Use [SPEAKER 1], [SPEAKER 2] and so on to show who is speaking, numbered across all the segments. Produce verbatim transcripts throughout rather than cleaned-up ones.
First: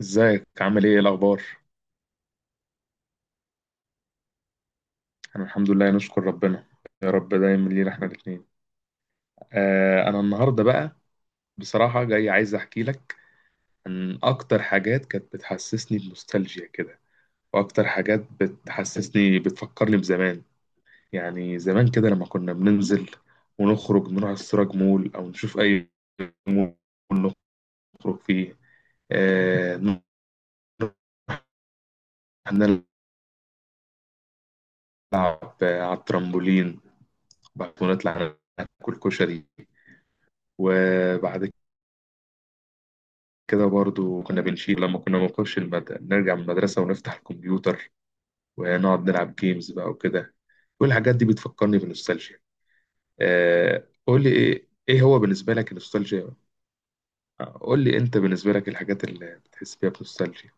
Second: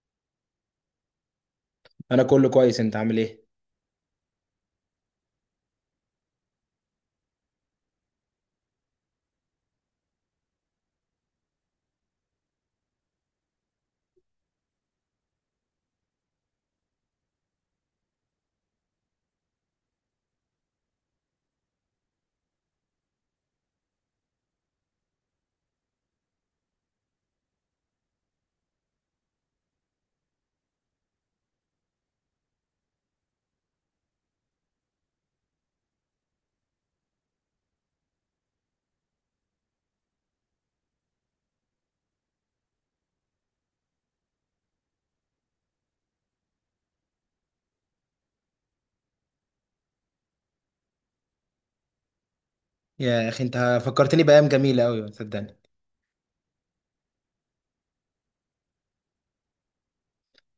[SPEAKER 1] ازيك عامل ايه إيه الاخبار.
[SPEAKER 2] انا كله كويس، انت عامل ايه؟
[SPEAKER 1] انا الحمد لله نشكر ربنا. يا رب دايما لينا احنا الاثنين. آه انا النهارده بقى بصراحه جاي عايز احكي لك عن اكتر حاجات كانت بتحسسني بنوستالجيا كده، واكتر حاجات بتحسسني بتفكرني بزمان. يعني زمان كده لما كنا بننزل ونخرج نروح السراج مول او نشوف اي مول نخرج فيه، آه نروح نلعب على الترامبولين، بعد ونطلع ناكل كشري. وبعد كده برضو كنا بنشيل لما كنا بنخش المد... نرجع من المدرسة ونفتح الكمبيوتر ونقعد نلعب جيمز بقى وكده. كل الحاجات دي بتفكرني بنوستالجيا.
[SPEAKER 2] يا اخي انت
[SPEAKER 1] آه...
[SPEAKER 2] فكرتني
[SPEAKER 1] قول لي
[SPEAKER 2] بايام
[SPEAKER 1] ايه
[SPEAKER 2] جميله
[SPEAKER 1] ايه
[SPEAKER 2] قوي،
[SPEAKER 1] هو بالنسبة
[SPEAKER 2] صدقني.
[SPEAKER 1] لك النوستالجيا؟ آه، قول لي انت بالنسبة لك الحاجات اللي بتحس فيها بنوستالجيا.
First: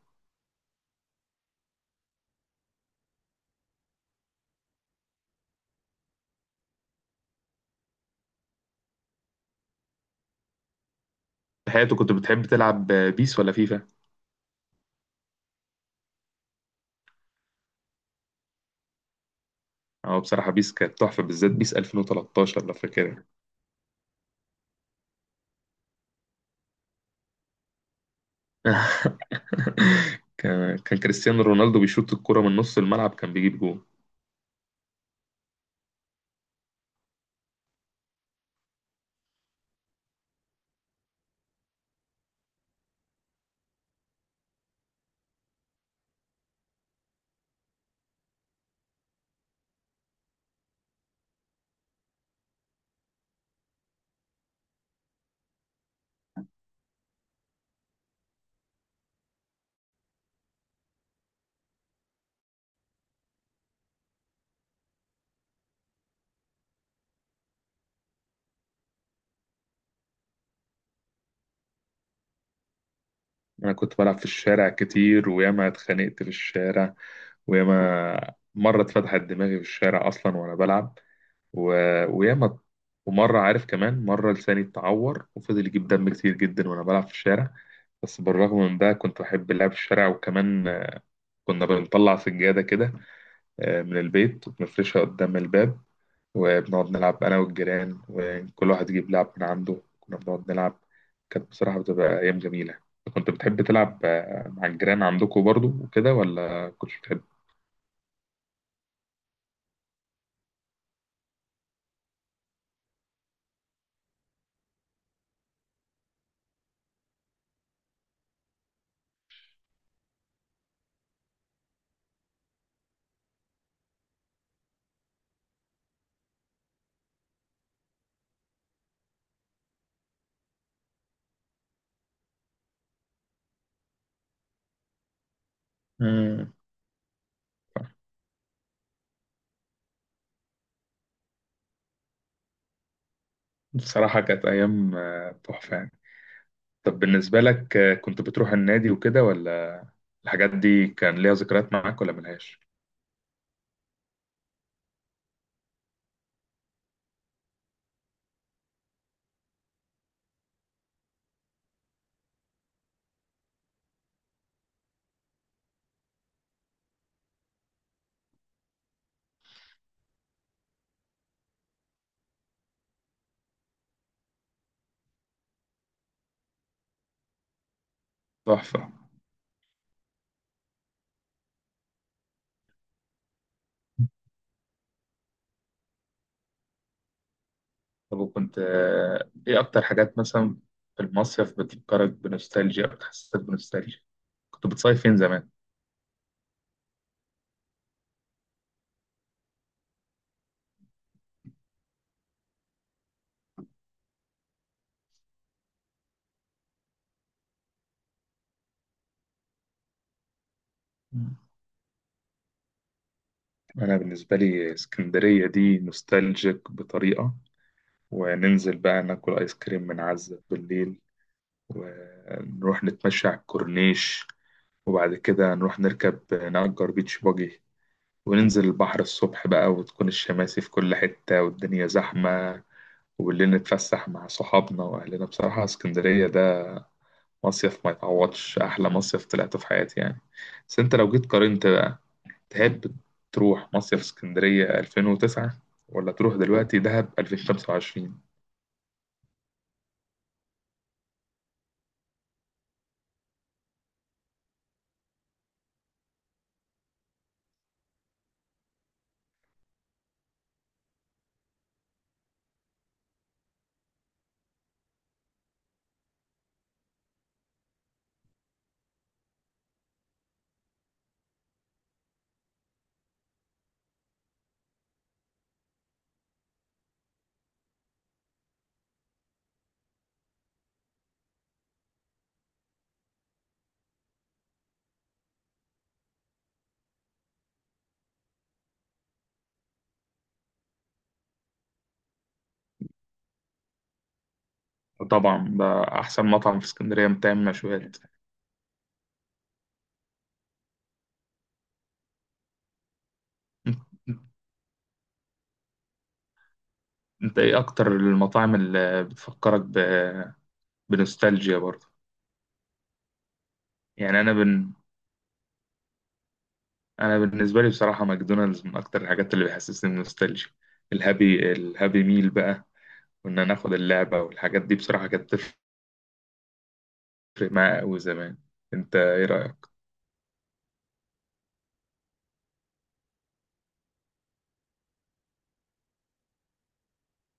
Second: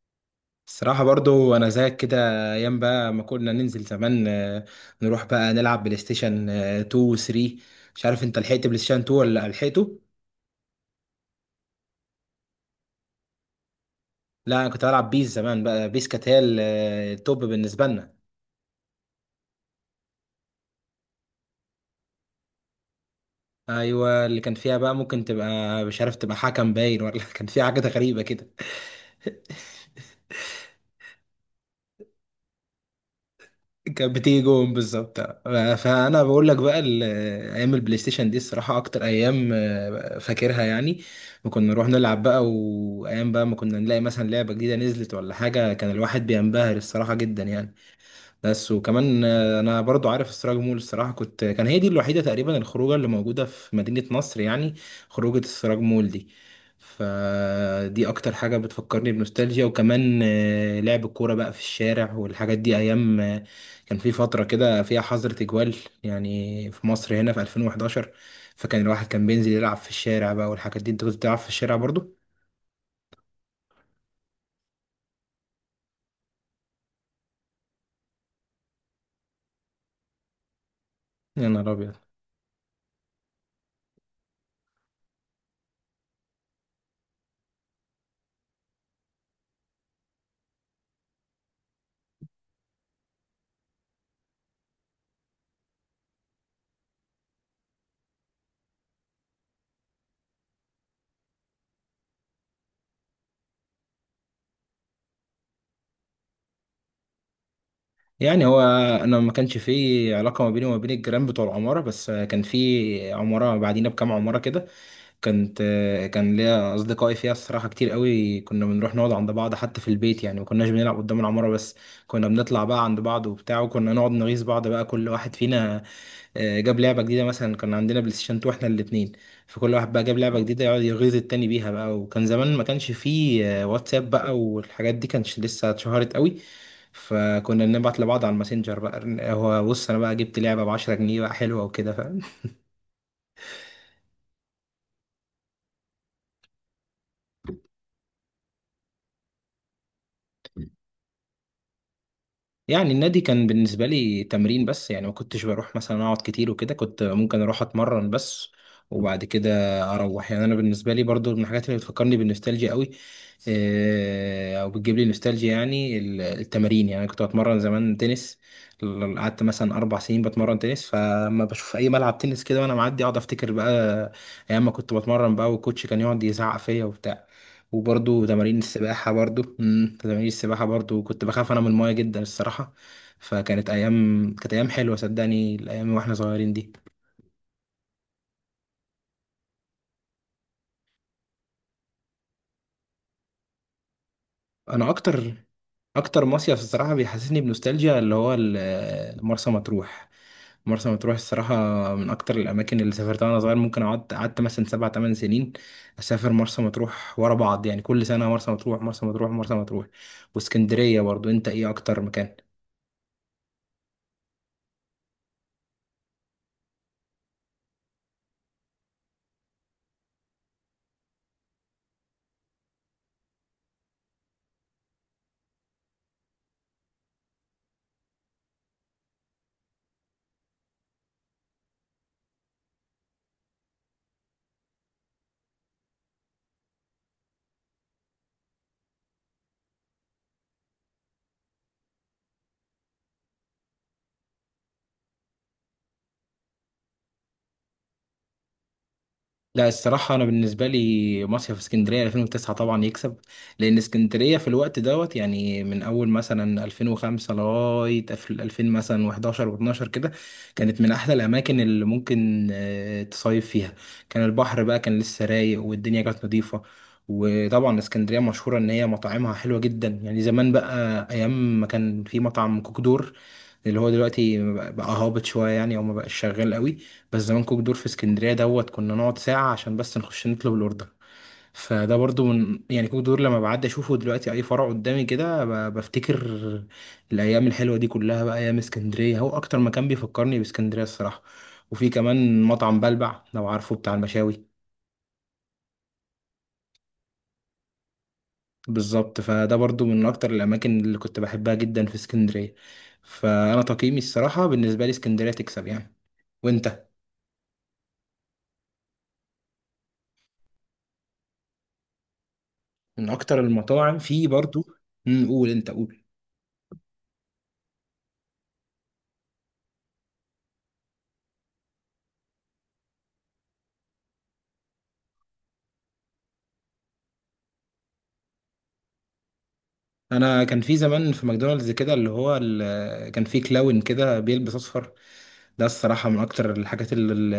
[SPEAKER 2] الصراحه برضو انا زيك كده. ايام بقى ما كنا ننزل زمان، آه، نروح بقى نلعب بلاي ستيشن آه، اتنين و تلاتة. مش عارف انت لحقت بلاي ستيشن اتنين ولا لحقته.
[SPEAKER 1] في حياتك كنت بتحب تلعب بيس ولا فيفا؟
[SPEAKER 2] لا انا كنت بلعب بيس زمان بقى، بيس كانت هي ال- آه، التوب بالنسبه لنا.
[SPEAKER 1] اه بصراحة بيس كانت تحفة، بالذات بيس ألفين وتلتاشر لو فاكرها.
[SPEAKER 2] ايوه، اللي كان فيها بقى ممكن تبقى مش عارف، تبقى حكم باين ولا كان فيها حاجه غريبه كده.
[SPEAKER 1] كان كان كريستيانو رونالدو بيشوط الكرة من نص الملعب كان بيجيب جول.
[SPEAKER 2] كانت بتيجي جون بالظبط. فانا بقول لك بقى ال- ايام البلاي ستيشن دي الصراحه اكتر ايام، آه، فاكرها يعني. وكنا نروح نلعب بقى. وايام بقى ما كنا نلاقي مثلا لعبه جديده نزلت ولا حاجه، كان الواحد بينبهر الصراحه جدا يعني. بس، وكمان آه، انا برضو عارف السراج مول الصراحه، كنت كان هي دي الوحيده تقريبا الخروجه اللي موجوده في مدينه نصر يعني. خروجه السراج مول دي. فدي اكتر حاجه بتفكرني بنوستالجيا. وكمان آه، لعب الكوره بقى في الشارع والحاجات دي ايام آه، كان في فتره كده فيها حظر تجوال، يعني في مصر هنا في ألفين وأحد عشر. فكان الواحد كان بينزل يلعب في الشارع بقى والحاجات دي. انت كنت بتلعب في الشارع برضو؟
[SPEAKER 1] انا كنت بلعب في الشارع كتير وياما اتخانقت في الشارع، وياما مره اتفتحت دماغي في الشارع اصلا وانا بلعب،
[SPEAKER 2] يا
[SPEAKER 1] و...
[SPEAKER 2] نهار ابيض!
[SPEAKER 1] وياما ومره عارف كمان مره لساني اتعور وفضل يجيب دم كتير جدا وانا بلعب في الشارع. بس بالرغم من ده كنت بحب اللعب في الشارع، وكمان كنا بنطلع سجاده كده آه، من البيت وبنفرشها قدام الباب، وبنقعد نلعب أنا والجيران، وكل واحد يجيب لعب من عنده كنا بنقعد نلعب. كانت بصراحة بتبقى أيام جميلة. كنت بتحب تلعب آه، مع الجيران عندكم برضو وكده ولا كنتش بتحب؟
[SPEAKER 2] يعني هو انا ما كانش في علاقه ما بيني وما بين الجيران بتوع العماره، بس كان في عماره بعدينا بكام عماره كده. كانت كان ليا اصدقائي فيها الصراحه كتير قوي. كنا بنروح نقعد عند بعض حتى في البيت، يعني ما كناش بنلعب قدام العماره بس. كنا بنطلع بقى عند بعض وبتاع، وكنا نقعد نغيظ بعض بقى. كل واحد فينا آه، جاب لعبة جديدة مثلا. كان عندنا بلاي ستيشن اتنين احنا الاتنين. فكل واحد بقى جاب لعبة جديدة يقعد يغيظ التاني بيها بقى. وكان زمان ما كانش فيه آه، واتساب بقى والحاجات دي، كانش لسه اتشهرت قوي.
[SPEAKER 1] مم.
[SPEAKER 2] فكنا بنبعت لبعض على الماسنجر بقى. هو بص انا بقى جبت لعبة ب عشرة جنيه بقى حلوة وكده، فاهم؟
[SPEAKER 1] بصراحة كانت أيام آه، تحفة يعني. طب بالنسبة لك آه، كنت بتروح النادي وكده، ولا الحاجات دي كان ليها ذكريات معاك ولا ملهاش؟
[SPEAKER 2] يعني النادي كان بالنسبة لي تمرين بس، يعني ما كنتش بروح مثلا أقعد كتير وكده، كنت ممكن أروح أتمرن بس. وبعد كده أروح. يعني أنا بالنسبة لي برضو من الحاجات اللي بتفكرني بالنوستالجيا قوي، آه، أو بتجيب لي نوستالجيا يعني ال- التمارين. يعني أنا كنت بتمرن زمان تنس. ل- قعدت مثلا أربع سنين بتمرن تنس. فلما بشوف أي ملعب تنس كده وأنا معدي أقعد أفتكر بقى أيام ما كنت بتمرن بقى والكوتش كان يقعد يزعق فيا وبتاع. وبرضو تمارين
[SPEAKER 1] تحفة.
[SPEAKER 2] السباحة برضو مم، تمارين السباحة برضو كنت بخاف أنا من الماية جدا الصراحة. فكانت أيام كانت أيام حلوة صدقني، الأيام وإحنا صغيرين دي.
[SPEAKER 1] طب وكنت آه، إيه أكتر حاجات مثلا في المصيف بتفكرك بنوستالجيا أو بتحسسك بنوستالجيا؟ كنت
[SPEAKER 2] أنا
[SPEAKER 1] بتصيف فين
[SPEAKER 2] أكتر
[SPEAKER 1] زمان؟
[SPEAKER 2] أكتر مصيف الصراحة بيحسسني بنوستالجيا اللي هو ال- مرسى مطروح. مرسى مطروح الصراحة من أكتر الأماكن اللي سافرتها وأنا صغير. ممكن قعدت قعدت مثلا سبع تمن سنين أسافر مرسى مطروح ورا بعض، يعني كل سنة مرسى مطروح، مرسى مطروح، مرسى مطروح. واسكندرية برضو. أنت إيه أكتر مكان؟
[SPEAKER 1] أنا بالنسبة لي اسكندرية دي نوستالجيك بطريقة. وننزل بقى ناكل آيس كريم من عزة بالليل، ونروح نتمشى على الكورنيش، وبعد كده نروح نركب نأجر بيتش باجي، وننزل البحر الصبح بقى وتكون الشماسي في كل حتة والدنيا زحمة، وبالليل نتفسح مع صحابنا وأهلنا. بصراحة اسكندرية ده مصيف ما يتعوضش، أحلى مصيف طلعته في حياتي يعني. بس أنت لو جيت قارنت، تحب تروح مصيف اسكندرية ألفين وتسعة ولا تروح دلوقتي دهب ألفين وخمسة وعشرين؟
[SPEAKER 2] لا الصراحة، أنا بالنسبة لي مصيف اسكندرية ألفين وتسعة طبعا يكسب. لأن اسكندرية في الوقت دوت، يعني من أول مثلا ألفين وخمسة لغاية أف- ألفين مثلا و11 و12 كده، كانت من أحلى الأماكن اللي ممكن آه، تصيف فيها. كان البحر بقى، كان لسه رايق والدنيا كانت نظيفة. وطبعا اسكندرية مشهورة إن هي مطاعمها حلوة جدا، يعني زمان بقى أيام ما كان في مطعم كوكدور اللي هو دلوقتي بقى بقى هابط شوية، يعني او ما بقاش شغال قوي. بس زمان كوك دور في اسكندرية دوت كنا نقعد ساعة عشان بس نخش نطلب الاوردر. فده برضو من، يعني كوك دور لما بعدي اشوفه دلوقتي اي فرع قدامي كده ب- بفتكر الايام الحلوة دي كلها بقى. ايام اسكندرية هو اكتر مكان بيفكرني باسكندرية الصراحة. وفي كمان مطعم بلبع، لو عارفه، بتاع المشاوي.
[SPEAKER 1] وطبعا ده أحسن مطعم في اسكندرية بتعمل مشويات.
[SPEAKER 2] بالظبط. فده برضو من اكتر الاماكن اللي كنت بحبها جدا في اسكندرية. فانا
[SPEAKER 1] أنت
[SPEAKER 2] تقييمي الصراحة بالنسبة لي اسكندرية تكسب يعني. وانت؟
[SPEAKER 1] أنت إيه أكتر المطاعم اللي بتفكرك ب... بنوستالجيا برضه؟
[SPEAKER 2] من اكتر المطاعم
[SPEAKER 1] يعني
[SPEAKER 2] في
[SPEAKER 1] أنا
[SPEAKER 2] برضو.
[SPEAKER 1] بن...
[SPEAKER 2] مم، قول انت قول.
[SPEAKER 1] أنا بالنسبة لي بصراحة ماكدونالدز من أكتر الحاجات اللي بيحسسني بنوستالجيا. الهابي الهابي ميل بقى، وإن أنا آخد اللعبة والحاجات دي، بصراحة كانت تفرق معايا أوي زمان. أنت إيه رأيك؟
[SPEAKER 2] انا كان في زمان في ماكدونالدز كده، اللي هو ال- كان في كلاون كده بيلبس اصفر. ده الصراحه من اكتر الحاجات اللي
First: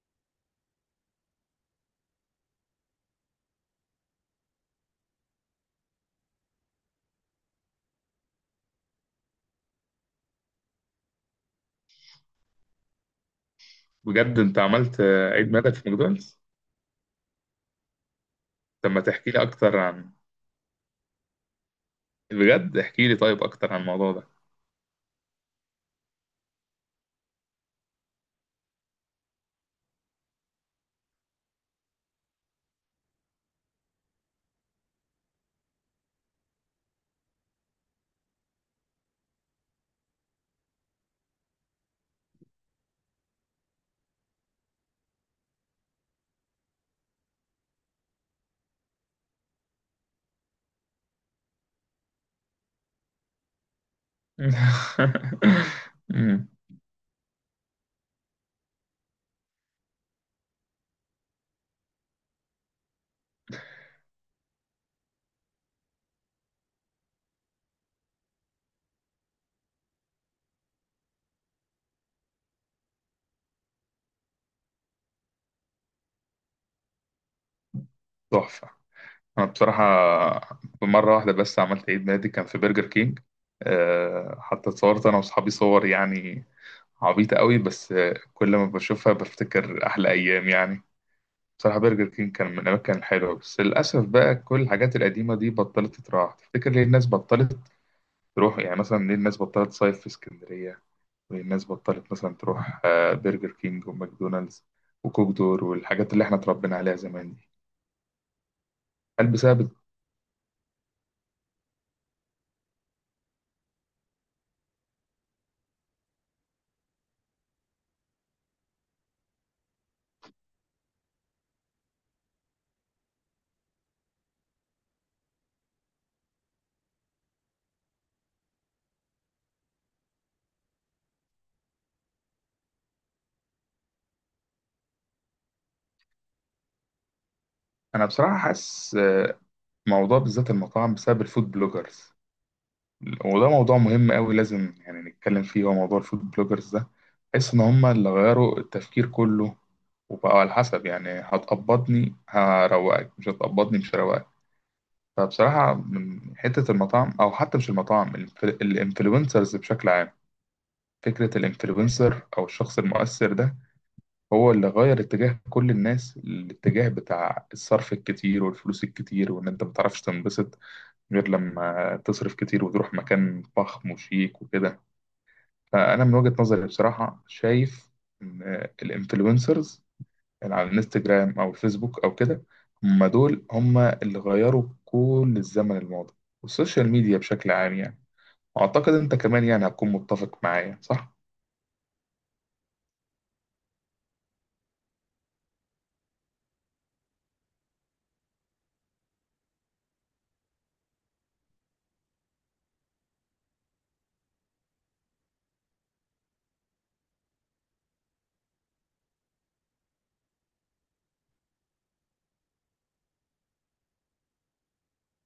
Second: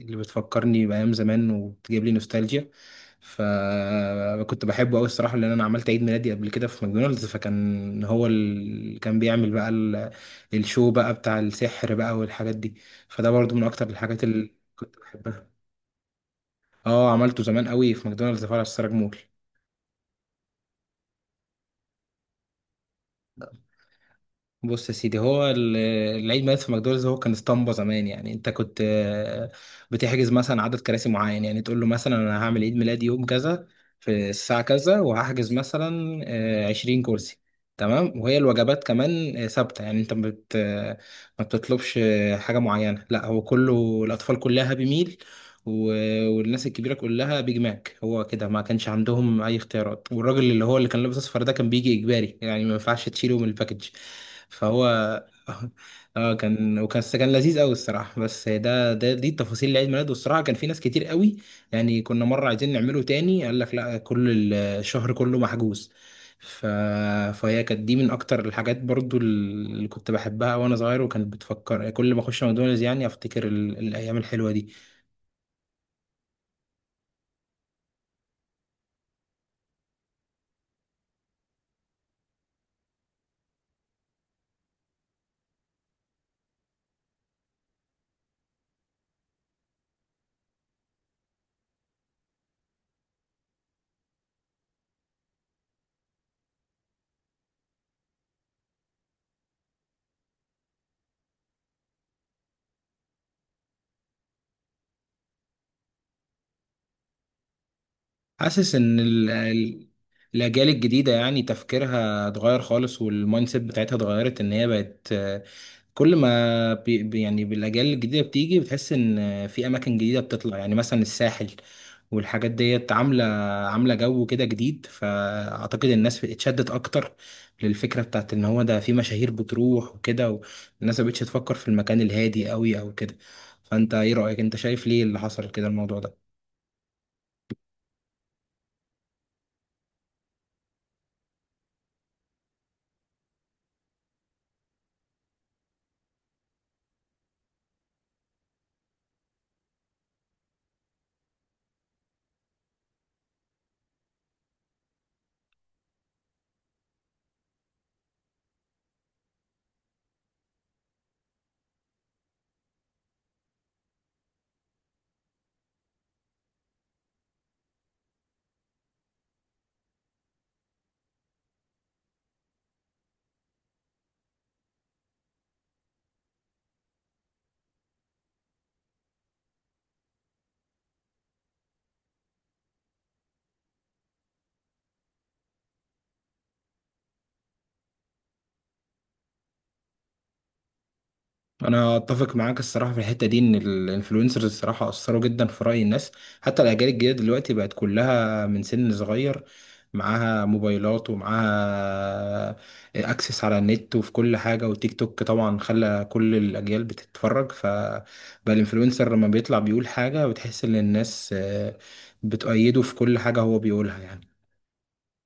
[SPEAKER 2] اللي بتفكرني بايام زمان وبتجيب لي نوستالجيا. فكنت بحبه قوي الصراحه، لان انا عملت عيد ميلادي قبل كده في ماكدونالدز. فكان هو اللي كان بيعمل بقى ال- الشو بقى بتاع السحر بقى والحاجات دي. فده برضو من اكتر الحاجات
[SPEAKER 1] بجد
[SPEAKER 2] اللي
[SPEAKER 1] أنت
[SPEAKER 2] كنت
[SPEAKER 1] عملت عيد
[SPEAKER 2] بحبها.
[SPEAKER 1] ميلادك في ماكدونالدز؟
[SPEAKER 2] اه، عملته زمان قوي في ماكدونالدز فرع
[SPEAKER 1] طب
[SPEAKER 2] السراج
[SPEAKER 1] ما
[SPEAKER 2] مول.
[SPEAKER 1] تحكي لي اكتر عن بجد احكي لي طيب اكتر عن الموضوع ده.
[SPEAKER 2] بص يا سيدي، هو ال- العيد ميلاد في ماكدونالدز هو كان اسطمبة زمان، يعني انت كنت آه، بتحجز مثلا عدد كراسي معين. يعني تقول له مثلا انا هعمل عيد ميلادي يوم كذا، في الساعة كذا، وهحجز مثلا آه، عشرين كرسي. تمام. وهي الوجبات كمان آه، ثابتة. يعني انت ما بت آه، ما بتطلبش آه، حاجة معينة. لا هو كله، الأطفال كلها هابي ميل. والناس الكبيره كلها بيج ماك. هو كده، ما كانش عندهم اي اختيارات. والراجل اللي هو اللي كان لابس اصفر ده كان بيجي اجباري، يعني ما ينفعش تشيله من الباكج. فهو. اه،
[SPEAKER 1] أمم،
[SPEAKER 2] كان وكان كان لذيذ قوي الصراحه. بس ده ده دي التفاصيل لعيد ميلاده، والصراحه كان في ناس كتير قوي. يعني كنا مره عايزين نعمله تاني، قال لك لا، كل الشهر كله محجوز. ف... فهي كانت دي من اكتر الحاجات برضو اللي كنت بحبها وانا صغير، وكانت بتفكر كل ما اخش ماكدونالدز يعني افتكر ال... الايام الحلوه دي.
[SPEAKER 1] تحفة. انا بصراحة مرة واحدة بس عملت عيد ميلادي كان في برجر كينج. أه حتى اتصورت انا واصحابي صور يعني عبيطة قوي، بس آه، كل ما بشوفها بفتكر احلى ايام يعني. بصراحة برجر كينج كان من الأماكن الحلوة، بس للأسف بقى كل الحاجات القديمة دي بطلت تتراح تفتكر ليه الناس بطلت تروح. يعني مثلا ليه الناس بطلت تصيف في اسكندرية، والناس بطلت مثلا تروح آه، برجر كينج وماكدونالدز وكوك دور والحاجات اللي احنا اتربينا عليها زمان دي؟
[SPEAKER 2] حاسس ان
[SPEAKER 1] هل
[SPEAKER 2] ال-
[SPEAKER 1] بسبب
[SPEAKER 2] ال- الاجيال الجديده يعني تفكيرها اتغير خالص، والمايند سيت بتاعتها اتغيرت. ان هي بقت، آه، كل ما بي بي- يعني بالاجيال الجديده بتيجي بتحس ان آه، في اماكن جديده بتطلع يعني مثلا الساحل والحاجات ديت عامله عامله جو كده جديد. فاعتقد الناس اتشدت اكتر للفكره بتاعت ان هو ده في مشاهير بتروح وكده. والناس مبقتش تفكر في المكان الهادي قوي او كده. فانت ايه رايك، انت شايف ليه اللي حصل كده الموضوع ده؟
[SPEAKER 1] انا بصراحة حاسس آه، موضوع بالذات المطاعم بسبب الفود بلوجرز، وده موضوع مهم قوي لازم يعني نتكلم فيه، هو موضوع الفود بلوجرز ده. بحس ان هم اللي غيروا التفكير كله، وبقوا على حسب يعني هتقبضني هروقك، مش هتقبضني مش هروقك. فبصراحة من حتة المطاعم أو حتى مش المطاعم، الانفلونسرز بشكل عام، فكرة الانفلونسر أو الشخص المؤثر ده هو اللي غير اتجاه كل الناس، الاتجاه بتاع الصرف الكتير والفلوس الكتير، وإن أنت متعرفش تنبسط غير لما تصرف كتير وتروح مكان فخم وشيك وكده. فأنا من وجهة نظري بصراحة شايف إن الانفلونسرز اللي على الانستجرام أو الفيسبوك أو كده هم دول هم اللي غيروا كل الزمن الماضي، والسوشيال ميديا بشكل عام يعني. أعتقد أنت كمان يعني هتكون متفق معايا صح؟
[SPEAKER 2] انا اتفق معاك الصراحه في الحته دي، ان الانفلونسرز الصراحه اثروا جدا في راي الناس. حتى الاجيال الجديده دلوقتي بقت كلها من سن صغير، معاها موبايلات ومعاها اكسس على النت وفي كل حاجه، وتيك توك طبعا خلى كل الاجيال بتتفرج. فبقى الانفلونسر لما بيطلع بيقول حاجه بتحس ان الناس آه، بتؤيده في كل حاجه هو بيقولها يعني.